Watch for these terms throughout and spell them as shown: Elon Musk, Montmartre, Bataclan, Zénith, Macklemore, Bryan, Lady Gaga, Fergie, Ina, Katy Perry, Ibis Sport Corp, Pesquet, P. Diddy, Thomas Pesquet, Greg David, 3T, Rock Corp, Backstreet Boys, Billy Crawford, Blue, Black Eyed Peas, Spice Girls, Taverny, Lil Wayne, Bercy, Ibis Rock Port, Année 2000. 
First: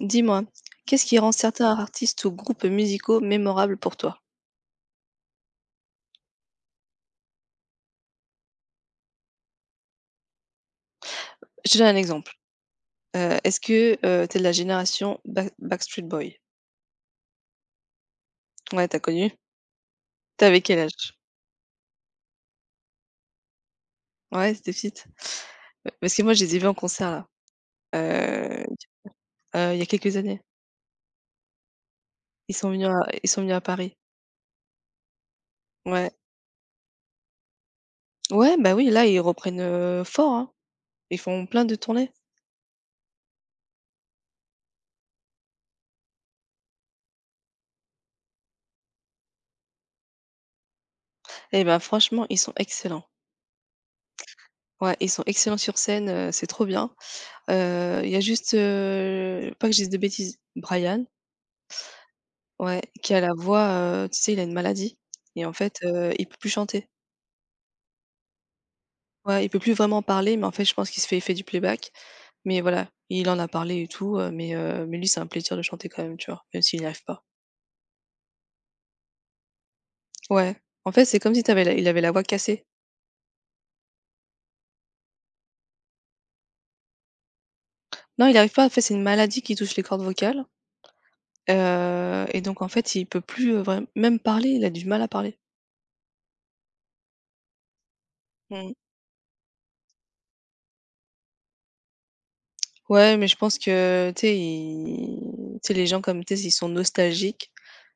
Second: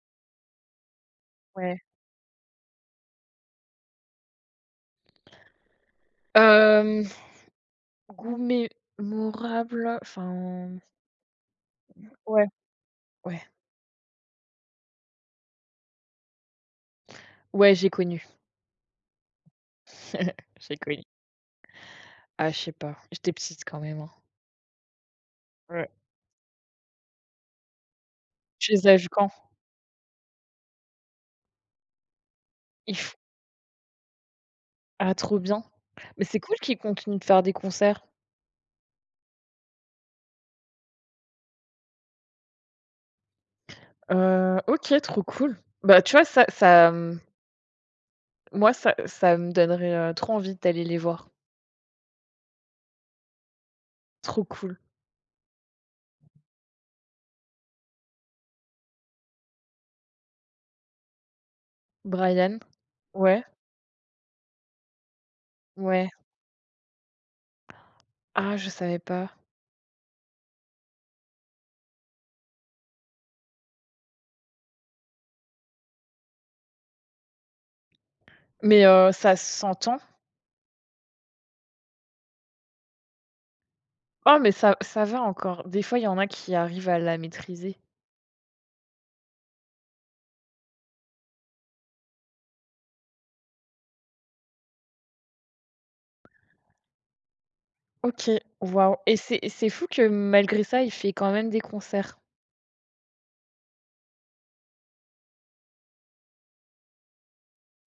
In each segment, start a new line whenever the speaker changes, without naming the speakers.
Dis-moi, qu'est-ce qui rend certains
Ouais.
artistes ou groupes musicaux mémorables pour toi?
Hem, Goût mémorable, enfin,
Je te donne un exemple.
ouais,
Heu,
ouais.
est-ce que, heu, tu de la génération Backstreet Boys?
Ouais, j'ai connu.
Ouais, t'as connu? Tu avais
J'ai
quel
connu.
âge?
Ah, je sais pas, j'étais petite quand même, hein.
Ouais, c'était petite?
Ouais.
Parce que moi, je les ai vus en concert là, heu
Tu les as vus quand?
il y a quelques années.
Ils f
Ils sont venus à Paris.
Ah, trop bien.
Ouais.
Mais c'est cool qu'ils continuent de faire des concerts.
Ouais, bah oui, là, ils reprennent, fort, hein. Ils font plein de tournées
OK, trop cool. Bah, tu vois, ça ça, moi, ça ça me donnerait, trop envie d'aller les voir.
et ben franchement, ils sont excellents.
Trop cool.
Ouais, ils sont excellents sur scène, c'est trop bien. Il y a juste, pas que je dise de bêtises, Brian.
Bryan,
Ouais, qui a la
ouais,
voix, tu sais, il a une maladie et en fait,
ouais.
il peut plus chanter.
Ah, je savais pas.
Ouais, il peut plus vraiment parler, mais en fait, je pense qu'il se fait il fait du playback, mais voilà, il en a parlé et tout, mais lui, c'est un plaisir de chanter quand même, tu vois? Même s'il y arrive pas.
Mais ça s'entend?
Ouais, en fait, c'est comme si tu avais la il avait la voix cassée.
Oh mais ça ça va encore. Des fois, il y en a qui arrivent à la maîtriser.
Non, il arrive pas, en fait, c'est une maladie qui touche les cordes vocales, et donc en fait, il peut plus, vraim même parler, il a du mal à parler.
OK,
Mmh.
waouh et c'est fou que malgré ça, il fait quand même des concerts.
Ouais, mais je pense que, tu sais, ils tu sais, les gens comme tu sais, ils sont nostalgiques,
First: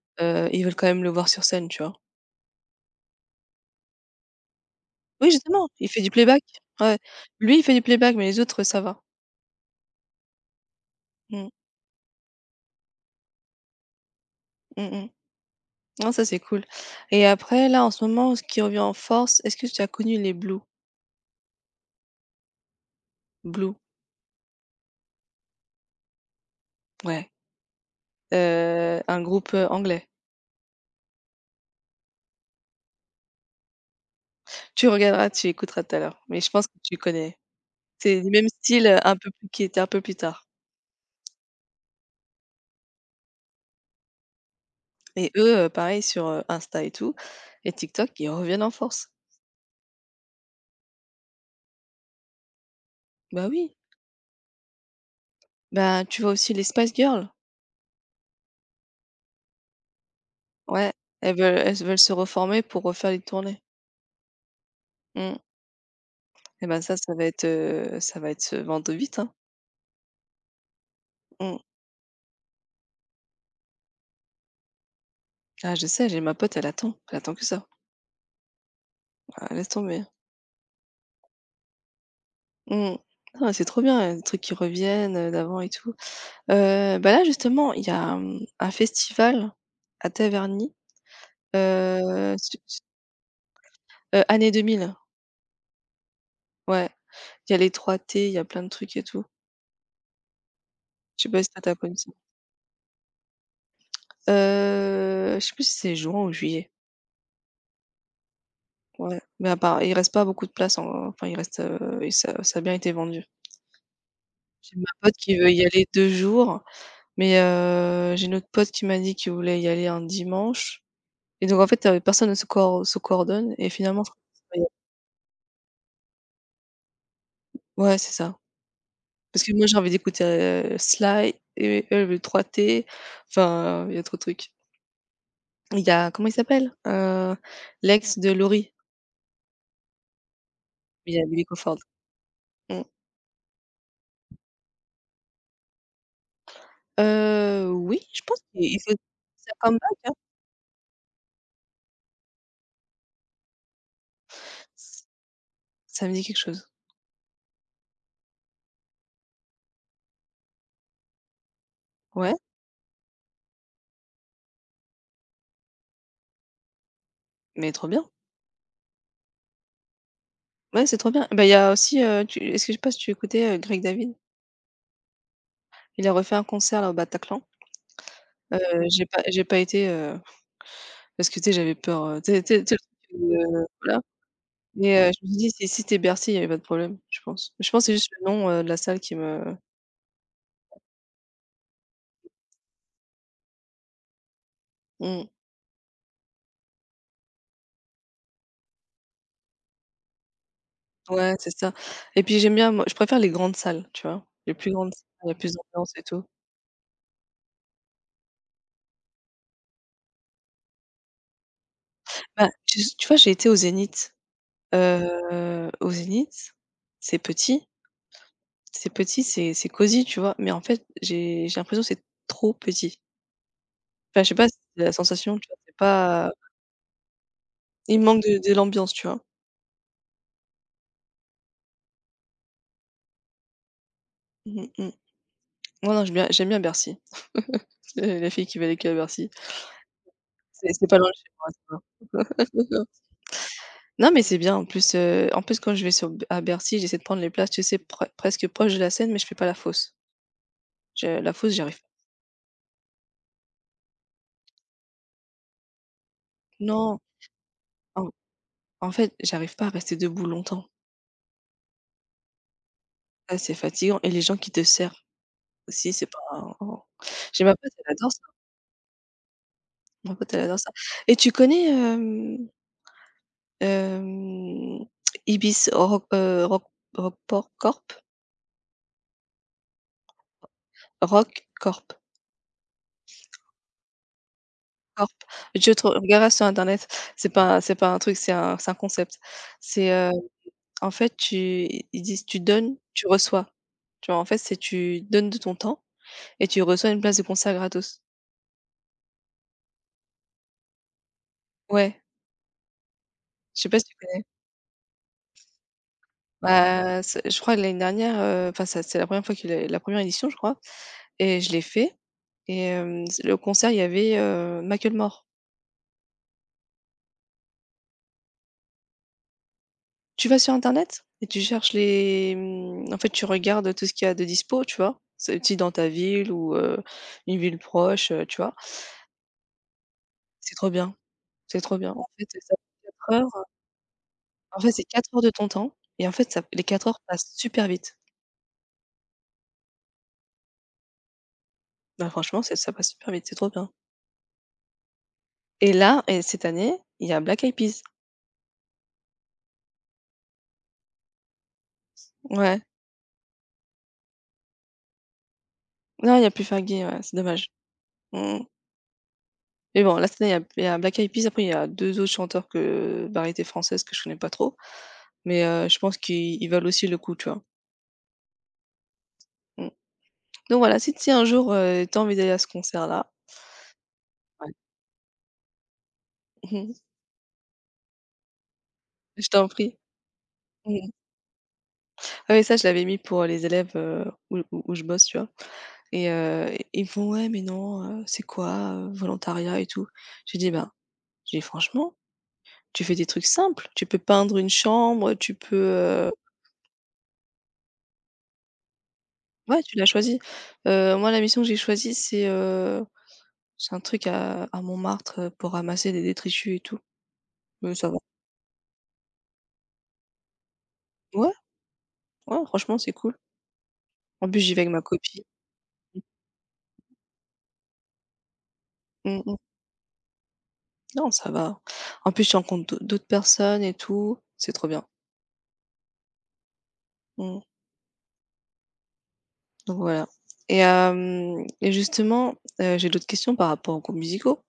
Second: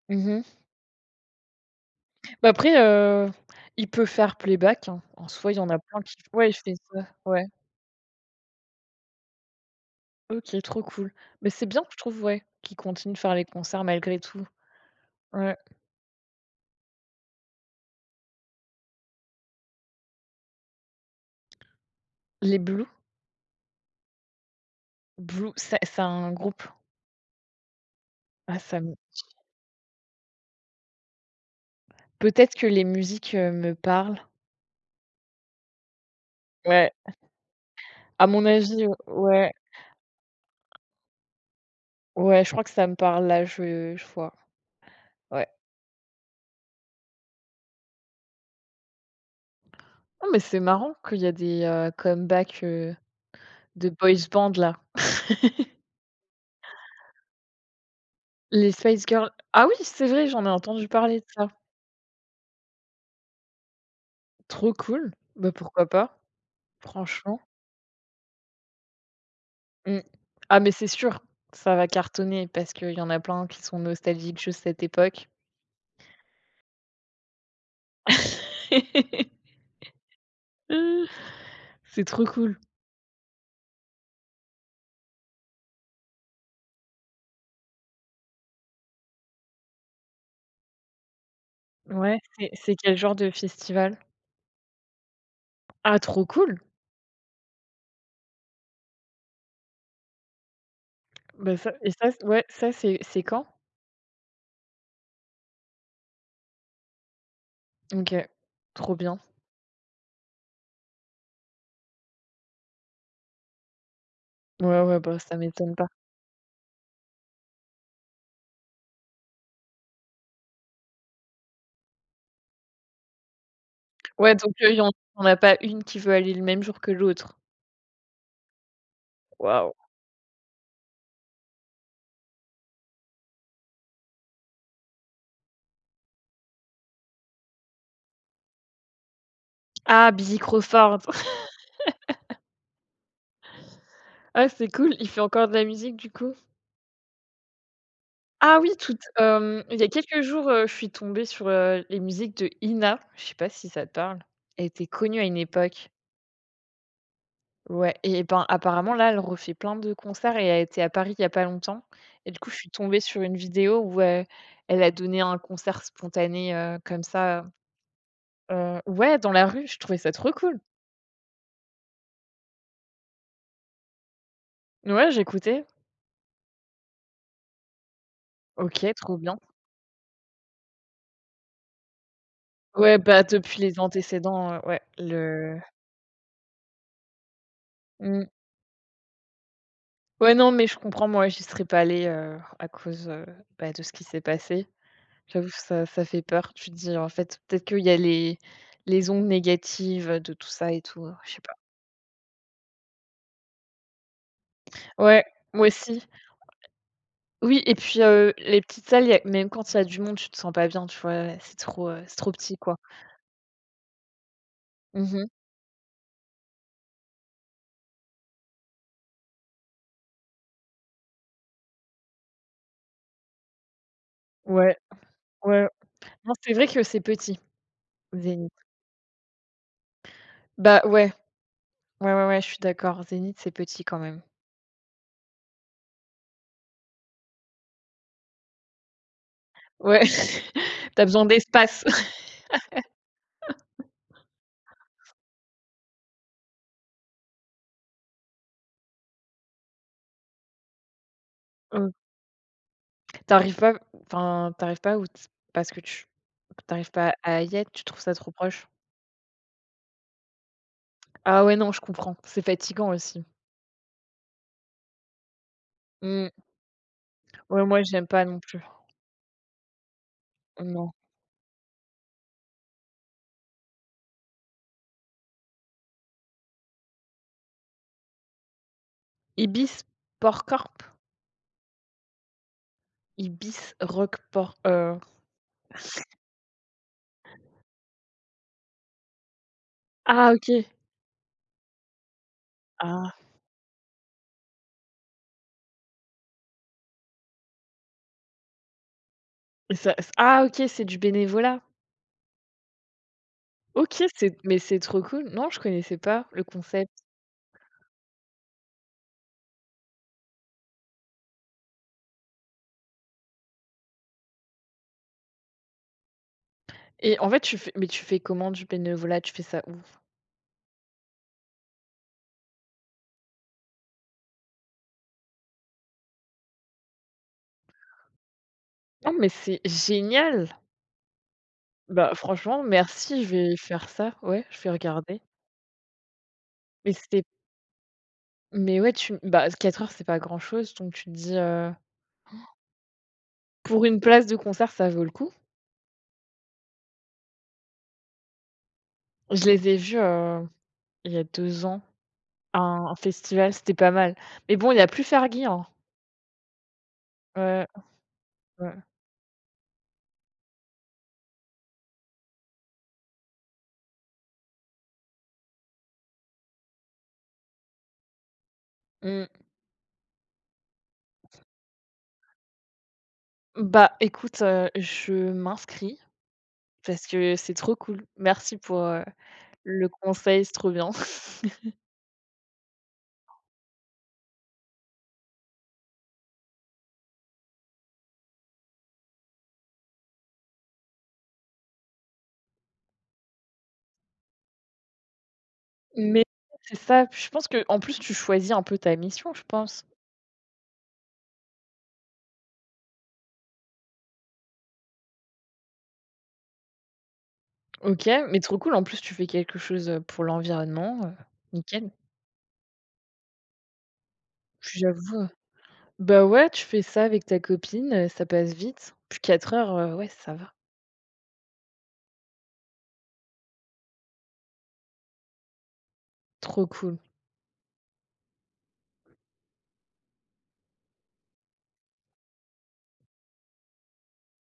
Mmh.
ils veulent quand même le voir sur scène, tu vois?
Bah, après, il peut faire playback, hein. En
Oui,
soi, il y en
justement,
a
il
plein
fait du
qui
playback.
ouais, il fait
Ouais.
ça, ouais.
Lui, il fait du playback, mais les autres, ça va.
OK, trop cool. Mais
Mmh.
c'est bien, je trouve, ouais, qu'il continue de faire les concerts malgré tout.
Mmh mh.
Ouais.
Non, ça, c'est cool et après, là, en ce moment, ce qui revient en force, est-ce que tu as connu les Blue?
Les blues.
Blue,
Blue, c'est un groupe.
ouais,
Ah ça me
un groupe, anglais.
Peut-être que les musiques, me parlent.
Tu regarderas, tu écouteras tout à l'heure, mais je pense que
Ouais,
tu connais. C'est
à
du
mon
même
avis,
style, un peu plus
ouais,
qui était un peu plus tard
ouais, je crois que ça me parle là, je vois.
et
Ouais.
eux, pareil sur, Insta et tout et TikTok, ils reviennent en force.
Ah, mais c'est marrant qu'il y a des, comebacks,
Bah oui,
de boys band là.
bah, tu vois aussi les Spice Girls.
Les Spice Girls, ah oui, c'est vrai, j'en ai entendu
Ouais,
parler de
elles
ça.
veulent elles veulent se reformer pour refaire les tournées.
Trop cool.
Mmh.
Bah, pourquoi pas,
Eh ben, ça, ça va
franchement.
être, heu, ça va être se vendre vite, hein.
Mmh. Ah, mais c'est sûr,
Mmh.
ça va cartonner parce qu'il y en a plein qui sont nostalgiques de cette époque.
Ah, je sais, j'ai ma pote, elle attend que ça. Ah, laisse tomber.
C'est trop cool.
Mmh. Non, c'est trop bien, les trucs qui reviennent, d'avant et tout. Bah, là, justement, il y a, mmh, un festival à Taverny,
Ouais, c'est
su
c'est
su
quel genre de festival?
Année 2000,
Ah, trop cool!
ouais. Il y a plein de trucs et tout. Je sais pas si
Bah, ça
t'as
et
connu ça?
ça, ouais, ça c'est quand?
Je sais plus si c'est juin ou juillet.
OK, trop bien.
Ouais, mais à part il reste pas beaucoup de places en enfin, il reste, et ça ça a bien été vendu. J'ai
Ouais,
ma
ouais,
pote
bah, ça
qui veut y
m'étonne.
aller 2 jours, mais j'ai une autre pote qui m'a dit qu'il voulait y aller un dimanche et donc en fait, personne ne se coordonne et finalement je crois
Ouais, donc
que c'est-
il y en on y a pas une qui veut aller le même jour que l'autre.
ouais, c'est ça. Parce que moi,
Waouh.
j'ai envie d'écouter, Sly et eux, ils veulent 3T, enfin, il y a trop de trucs. Il y a comment il s'appelle? L'ex de Laurie,
Ah, Billy Crawford.
il y a Billy Crawford. Mmh.
Ah, c'est cool, il fait encore de la musique du coup?
Oui, je pense
Ah
qu'il
oui,
il fait
tout.
sa
Il y a
comeback, hein?
quelques jours, je suis tombée sur, les musiques de Ina, je sais pas si ça te parle? Elle était connue à une époque.
Ça me dit quelque chose.
Ouais et ben, apparemment là, elle refait plein de concerts et elle était à Paris il y a pas longtemps et
Ouais,
du coup, je suis tombée sur une vidéo où, elle a donné un concert spontané, comme ça,
mais trop bien.
ouais, dans la rue, je trouvais ça trop cool.
Ouais, c'est trop bien. Bah, il y a aussi, tu est-ce que je sais pas si tu écoutais, Greg David?
Ouais, j'écoutais.
Il a refait un concert là au Bataclan. Heu,
OK, trop bien.
j'ai pas été, parce que tu sais, j'avais peur, tu sais
Ouais,
le truc,
bah, depuis les
voilà.
antécédents, ouais,
Mais, je me suis dit
le
si c'était Bercy, il y avait pas de problème, je pense. Je pense que c'est juste
mmh.
le nom, de la salle qui me
Ouais, non, mais je comprends, moi, j'y serais pas allée, à cause, bah, de ce qui s'est passé.
mmh,
J'avoue, ça ça fait peur. Tu te dis: «En fait, peut-être qu'il y a les ondes négatives, de tout ça et tout», je
ouais,
sais pas.
c'est ça. Et puis j'aime bien, moi je préfère les grandes salles, tu vois? Les plus grandes salles,
Ouais,
il y a plus
moi
d'ambiance
aussi.
et tout.
Oui et puis, les petites salles, il y a même quand il y a du monde, tu te sens pas bien, tu vois? C'est trop
Bah,
petit, quoi.
tu vois, j'ai été au Zénith,
Mmh mh.
heu, au Zénith, c'est petit. C'est cosy, tu vois? Mais en fait, j'ai l'impression que c'est trop petit. Enfin, je sais pas si
Ouais,
c'est la sensation, tu vois?
ouais.
C'est
Non,
pas,
c'est vrai que c'est petit,
il manque
Zénith.
de l'ambiance, tu vois?
Bah, ouais, ouais, ouais, ouais, je suis d'accord. Zénith, c'est petit quand même.
Mmh mh. Non, non, j'aime bien Bercy. La fille qui va aller à Bercy.
Ouais,
C'est pas
tu as
loin de
besoin
chez moi, tu
d'espace.
vois? Non, mais c'est bien en plus quand je vais sur à Bercy, j'essaie de prendre les places, tu sais, presque proche de la Seine, mais je fais pas la fosse. Je la fosse, j'arrive arrive
Mmh. Tu pas Enfin, t'arrives pas où t parce que tu t'arrives
non,
pas à y être, tu trouves
en
ça trop proche?
en fait, j'arrive pas à rester debout longtemps.
Ah ouais, non, je comprends, c'est fatigant aussi.
Ça, c'est fatigant et les gens qui te servent aussi, c'est pas
Mmh.
oh. oh. J'ai ma
Ouais,
pote,
moi,
elle
j'aime
adore
pas non plus.
en fait, elle adore ça.
Non.
Et tu connais, hem, Ibis Rock, Rockport Corp?
Ibis Sport Corp,
Rock Corp,
Ibis Rock Port.
Corp. Je te regarderas sur internet. C'est pas un truc, c'est un concept. C'est,
Ah, OK.
en fait, tu ils disent: «Tu donnes, tu
Ah
reçois». Tu vois? En fait, c'est tu donnes de ton temps et tu reçois une place de concert gratos.
et ça Ah, OK, c'est du bénévolat?
Ouais, je sais pas si tu
OK,
connais?
c'est mais c'est trop cool. Non, je connaissais pas le concept
Bah, c'est je crois que l'année dernière, enfin, ça c'est la première fois que est la première édition, je crois. Et je l'ai fait et hem, c le concert, il y avait, Macklemore.
et en fait, tu fais mais tu fais comment du bénévolat? Tu fais ça où?
Tu vas sur internet et tu cherches les mmh, en fait, tu regardes tout ce qu'il y a de dispo, tu vois? C'est si dans ta ville ou une ville proche, tu vois?
Non, mais c'est génial!
C'est trop bien, c'est trop bien. En
Bah,
fait, ça
franchement,
fait 4
merci, je
heures,
vais faire ça. Ouais, je
en
vais
fait, c'est 4
regarder.
heures de ton temps et en fait, ça les 4
Mais
heures
c'est
passent super vite.
mais ouais, tu bah, 4 heures, c'est pas grand-chose, donc tu te dis,
Bah, franchement, c'est ça passe super vite, c'est trop bien
pour une place de concert, ça vaut le coup.
et là et cette année, il y a Black Eyed Peas.
Je les ai vus, il y a 2 ans, à
Ouais.
un festival, c'était pas mal. Mais bon, il y a plus Fergie, hein.
Non, il y a plus Fergie, ouais, c'est dommage.
Ouais,
Mmh.
ouais.
Mais bon, là, cette année, il y a Black Eyed Peas, après il y a 2 autres chanteurs que variété française que je connais pas trop, mais je pense qu'ils valent aussi le coup, tu vois?
Mmh.
Mmh. Donc voilà, si un jour, tu envie d'aller à ce concert-là.
Bah, écoute,
Ouais.
je m'inscris parce que c'est trop cool. Merci pour,
Je t'en prie.
le conseil, c'est trop
Mmh.
bien.
Ah oui, ça, je l'avais mis pour les élèves, où je bosse, tu vois? Et ils me font: «Ouais, mais non, c'est quoi, volontariat et tout?» J'ai dit «Ben», j'ai dis: «Franchement, tu fais des trucs simples, tu peux peindre une chambre, tu peux,»
Mais c'est ça, je pense que en plus, tu choisis un peu ta mission, je
Ouais, tu
pense.
l'as choisi. Moi, la mission que j'ai choisie, c'est un truc à Montmartre, pour ramasser des détritus et tout. Ça va.
OK, mais trop cool. En plus, tu fais quelque chose, pour l'environnement,
Ouais,
nickel.
ouais, franchement, c'est cool. En plus, j'y vais avec
Puis
ma
j'avoue,
copine.
bah, ouais, tu fais ça avec ta copine, ça passe vite. Puis
Mmh mh.
4 heures, ouais, ça va.
Non, ça va. En plus, tu rencontres d'autres personnes et tout, c'est trop bien.
Trop cool.
Mmh. Donc voilà. Et hem et justement, j'ai d'autres questions par rapport aux groupes musicaux.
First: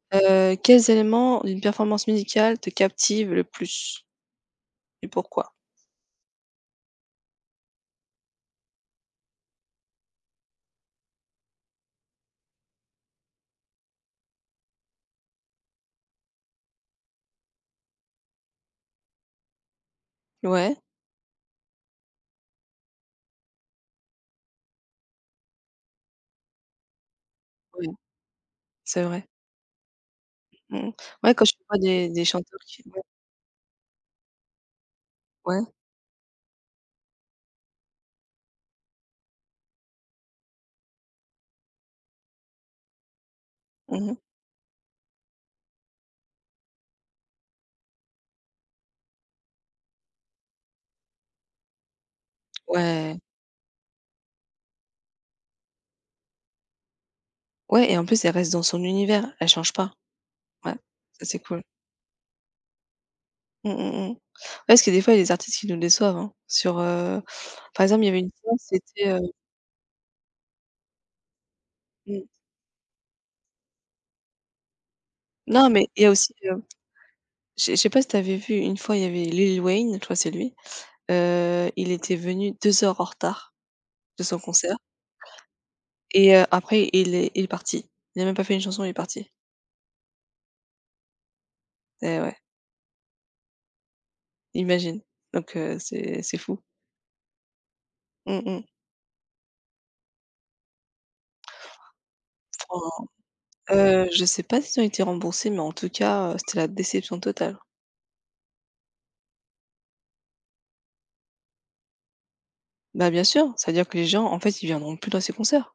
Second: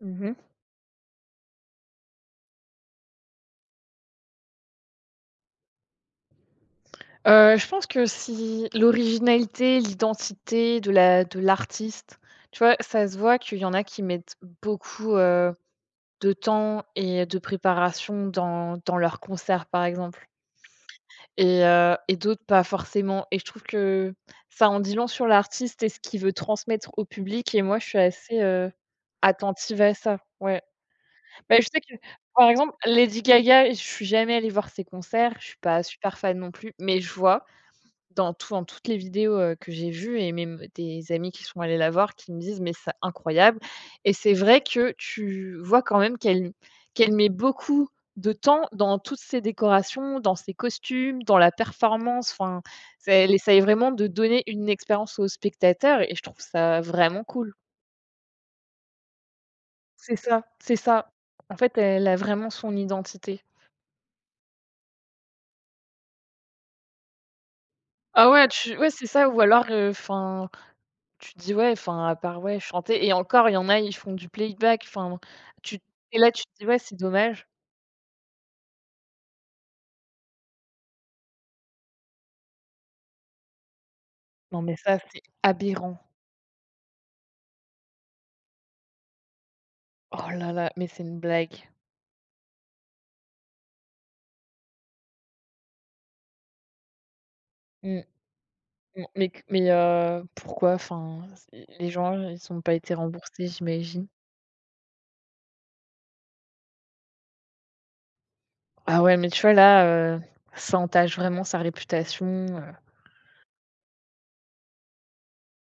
Mmh mh.
Quels éléments d'une performance musicale te captivent le plus et pourquoi?
Je pense que si l'originalité, l'identité de l'artiste, tu vois, ça se voit qu'il y en a qui mettent beaucoup, de temps et de préparation dans leur concert, par exemple.
Ouais,
Et d'autres pas forcément et je trouve que ça en dit long sur l'artiste et ce qu'il veut transmettre au public et moi, je
ouais,
suis assez,
c'est vrai.
attentive à ça. Ouais.
Mmh. Ouais, quand je
Bah, je
vois
sais que,
des
par
chanteurs
exemple,
qui...
Lady Gaga, je suis jamais allée voir ses concerts, je suis
Ouais.
pas super fan non plus, mais je vois dans toutes les vidéos, que j'ai vues et même des amis qui sont allés la voir qui me disent: «Mais c'est incroyable»
Mmh
et
mh.
c'est vrai que tu vois quand même qu'elle met beaucoup de temps dans toutes ses décorations, dans ses costumes, dans la performance, enfin, c'est
Ouais,
elle essaye vraiment de donner une expérience aux spectateurs et je trouve ça vraiment cool.
ouais et en plus, elle reste dans son univers, elle change pas.
C'est ça,
Ouais,
c'est ça.
ça c'est
En
cool.
fait, elle a vraiment son identité.
Mmh mh, mmh. Ouais, parce que des fois, il y a des artistes qui nous déçoivent, hein, sur, par exemple, il y avait
Ah
une
ouais,
fois,
tu ouais, c'est
c'était,
ça ou alors, enfin. Tu te dis: «Ouais, enfin, à
mmh.
part, ouais, chanter» et encore, il y en a, ils font du playback, enfin,
Non,
tu
mais il y a
et là,
aussi,
tu te dis: «Ouais, c'est dommage».
je sais pas si tu avais vu, une fois, il y avait Lil Wayne, je crois c'est lui, il était venu 2 heures en retard de son
Non, mais
concert
ça, c'est aberrant.
et après il est parti. Il a même pas fait une chanson, il est parti.
Oh là là, mais c'est une blague.
Et ouais, imagine. Donc c'est fou.
Mmh,
Mmh mh.
mmh, mais pourquoi? Enfin, c'est les gens, ils ont pas été
Faut...
remboursés, j'imagine.
Je sais pas s'ils ont été remboursés, mais en tout cas, c'était la déception totale.
Ah ouais, mais tu vois, là, heu, ça entache vraiment sa réputation, heu.
Bah, bien sûr, c'est-à-dire que les gens, en fait, ils viendront plus dans ces concerts.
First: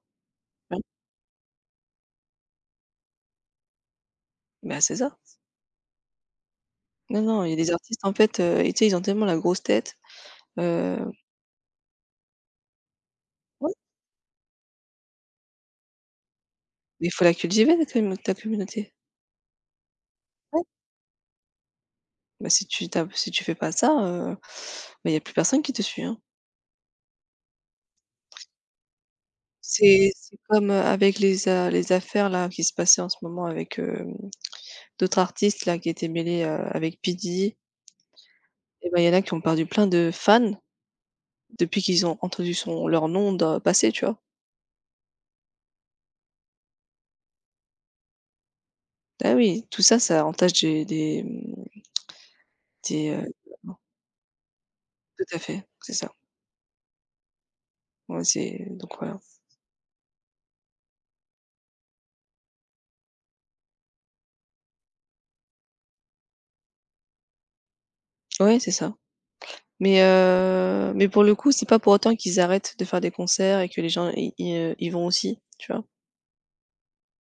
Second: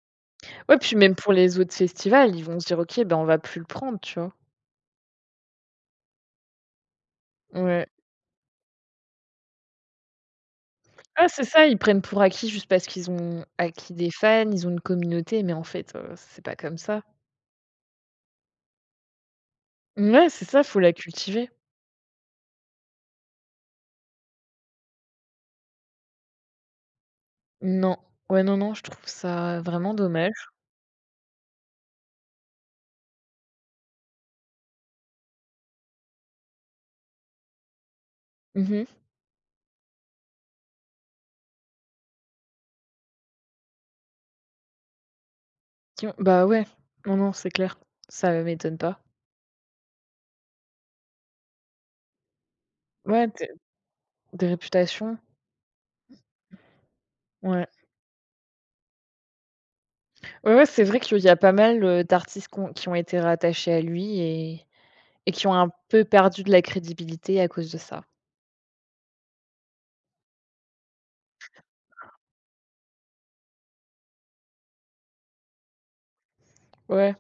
Ouais,
Ben
puis même pour les autres festivals, ils vont se dire: «OK, ben, on va plus le prendre», tu vois?
bah, c'est ça. Non, non, il y a des
Ouais.
artistes, en fait, et tu sais, ils ont tellement la grosse tête, heu,
Ah, c'est ça, ils prennent pour acquis juste parce qu'ils ont
ouais,
acquis des fans, ils ont une communauté, mais en fait, c'est pas comme ça.
mais il faut la cultiver, la commu ta communauté.
Ouais, c'est ça,
Ouais,
faut la cultiver.
bah, si tu fais pas ça, bah, il y a plus personne qui te suit, hein.
Non. Ouais, non, non, je trouve ça vraiment
C'est
dommage.
comme, avec les affaires là qui se passaient en ce moment avec, d'autres artistes là qui étaient mêlés, avec P. Diddy
Mmh.
et bah, il y en a qui ont perdu plein de fans depuis qu'ils ont entendu son leur nom de passer, tu vois?
Qui ont Bah, ouais. Non, non, c'est clair. Ça m'étonne pas.
Ah oui, tout ça, ça entache des.
Ouais, des réputations.
Tout à fait, c'est ça.
Ouais.
Ouais, c'est donc voilà.
Ouais, ouais, c'est vrai qu'il y a pas mal, d'artistes qui ont été rattachés à lui et qui ont un peu perdu de la crédibilité à cause de ça.
Ouais, c'est ça. Mais pour le coup, c'est pas pour autant qu'ils arrêtent de faire des concerts et que les gens y vont aussi, tu vois?
Ouais.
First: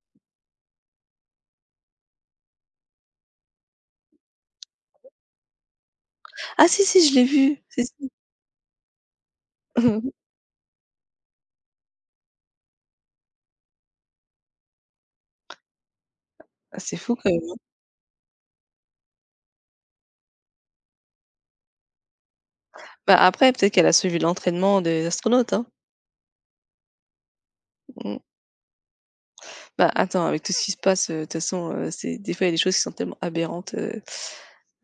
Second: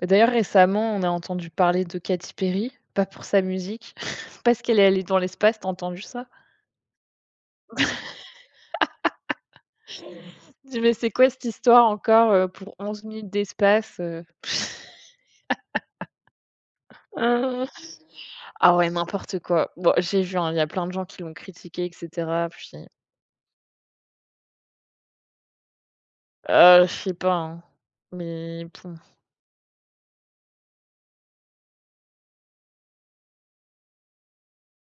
Bah, d'ailleurs, récemment, on a entendu parler de Katy Perry, pas pour sa musique, parce qu'elle est allée dans l'espace. T'as entendu ça?
Ah si, si, je l'ai vue, si, si.
Je dis: «Mais c'est quoi cette histoire encore, pour 11 minutes d'espace?»
Ah c'est fou quand même.
Hein. Ah ouais, n'importe quoi. Bon, j'ai vu, hein, il y a plein de gens qui l'ont critiqué et cetera, puis,
Bah après, peut-être qu'elle a suivi l'entraînement des astronautes, hein.
je sais pas, hein,
Mmh.
mais bon.
Bah, attends, avec tout ce qui se passe, de toute façon, c'est des fois, il y a des choses qui sont tellement aberrantes, heu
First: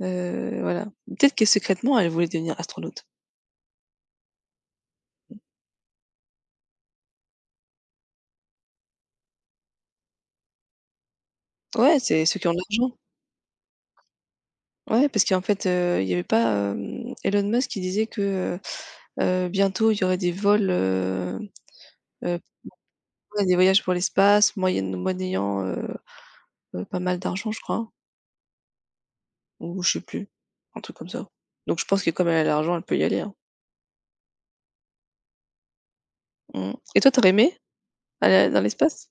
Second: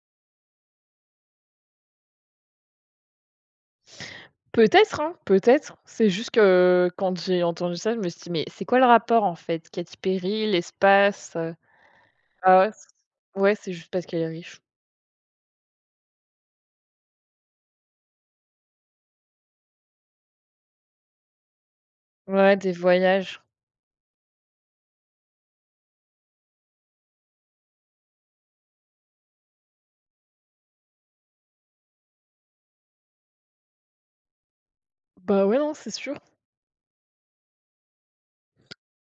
heu, voilà. Peut-être que secrètement, elle voulait devenir astronaute.
Peut-être, hein, peut-être. C'est juste que quand j'ai entendu ça, je me suis dit: «Mais c'est quoi le rapport, en fait? Katy Perry, l'espace?»
Ouais, c'est ceux qui ont de
Ah ouais, c
l'argent.
ouais, c'est juste parce qu'elle est riche.
Ouais, parce qu'en fait, il y avait pas, hem, Elon Musk qui disait que, heu bientôt, il y aurait des vols, heu,
Ouais, des voyages.
ouais, des voyages pour l'espace, moyenne moyennant, pas mal d'argent, je crois, hein, ou je sais plus, un truc comme ça. Donc je pense que comme elle a l'argent, elle peut y aller, hein.
Bah, ouais, non, c'est sûr.
Mmh. Et toi, tu aurais aimé aller dans l'espace?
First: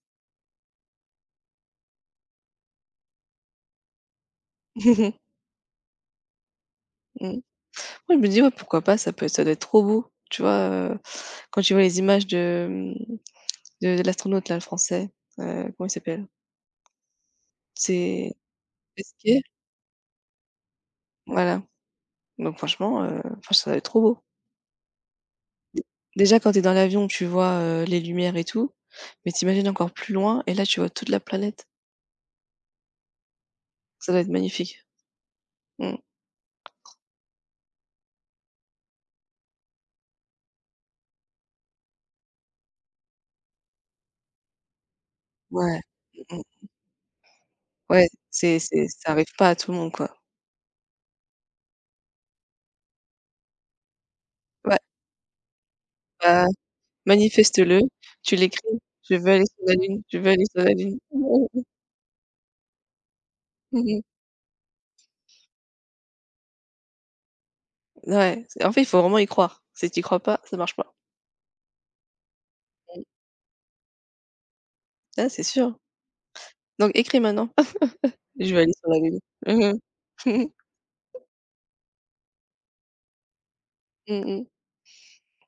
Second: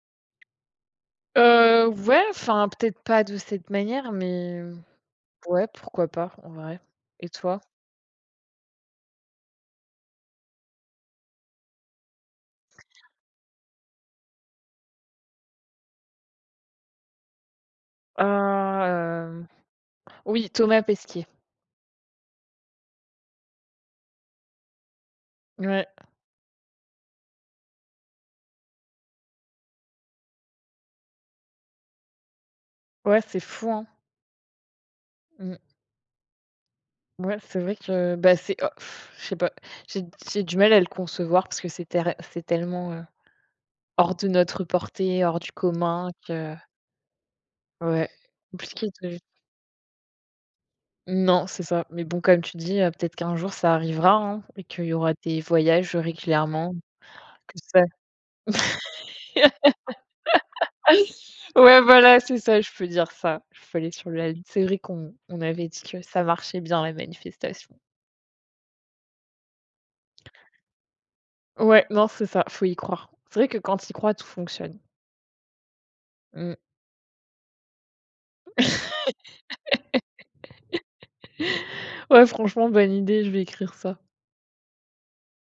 Ouais, enfin, peut-être pas de cette manière, mais ouais, pourquoi pas, en vrai.
Mmh.
Et toi?
Ouais, je me dis: «Ouais, pourquoi pas? Ça doit être trop beau». Tu vois, quand tu vois les images de, mmh, de l'astronaute là, le français, comment il s'appelle? C'est
Ah,
Pesquet,
hem, oui, Thomas Pesquet.
voilà. Donc franchement, enfin ça doit être trop beau.
Ouais,
Déjà quand tu es dans l'avion, tu vois, les lumières et tout, mais tu encore plus loin et là tu vois toute la planète.
ouais, c'est fou, hein.
Ça doit être magnifique.
Mmh.
Mmh.
Ouais, c'est vrai que, bah, c'est oh, pff, je sais pas, j'ai j'ai du mal à le concevoir parce que c'est tellement, hors de notre portée, hors du
Ouais.
commun que
Mmh.
ouais,
Ouais,
compliqué
c'est ça
de
arrive pas à tout le monde, quoi.
non, c'est ça. Mais bon, comme tu dis, peut-être qu'un jour ça arrivera, hein, et
Ouais,
qu'il y aura des voyages
bah,
régulièrement, que
manifeste-le,
ça
tu l'écris: «Je veux aller sur la lune, je veux aller sur la lune».
Ouais, voilà, c'est ça, je peux dire ça. Je faut aller sur la ligne. C'est vrai qu'on avait dit que ça marchait bien la manifestation.
Ouais, c'est en fait, il faut vraiment y croire. Si tu y crois pas, ça marche pas.
Ouais, non, c'est ça, faut y
Mmh.
croire. C'est vrai que quand tu y crois, tout fonctionne.
Ah, c'est sûr.
Mmh.
Donc écris maintenant. Je vais aller sur la lune. Mmh mh.
Ouais, franchement, bonne idée, je vais écrire ça.
Mmh.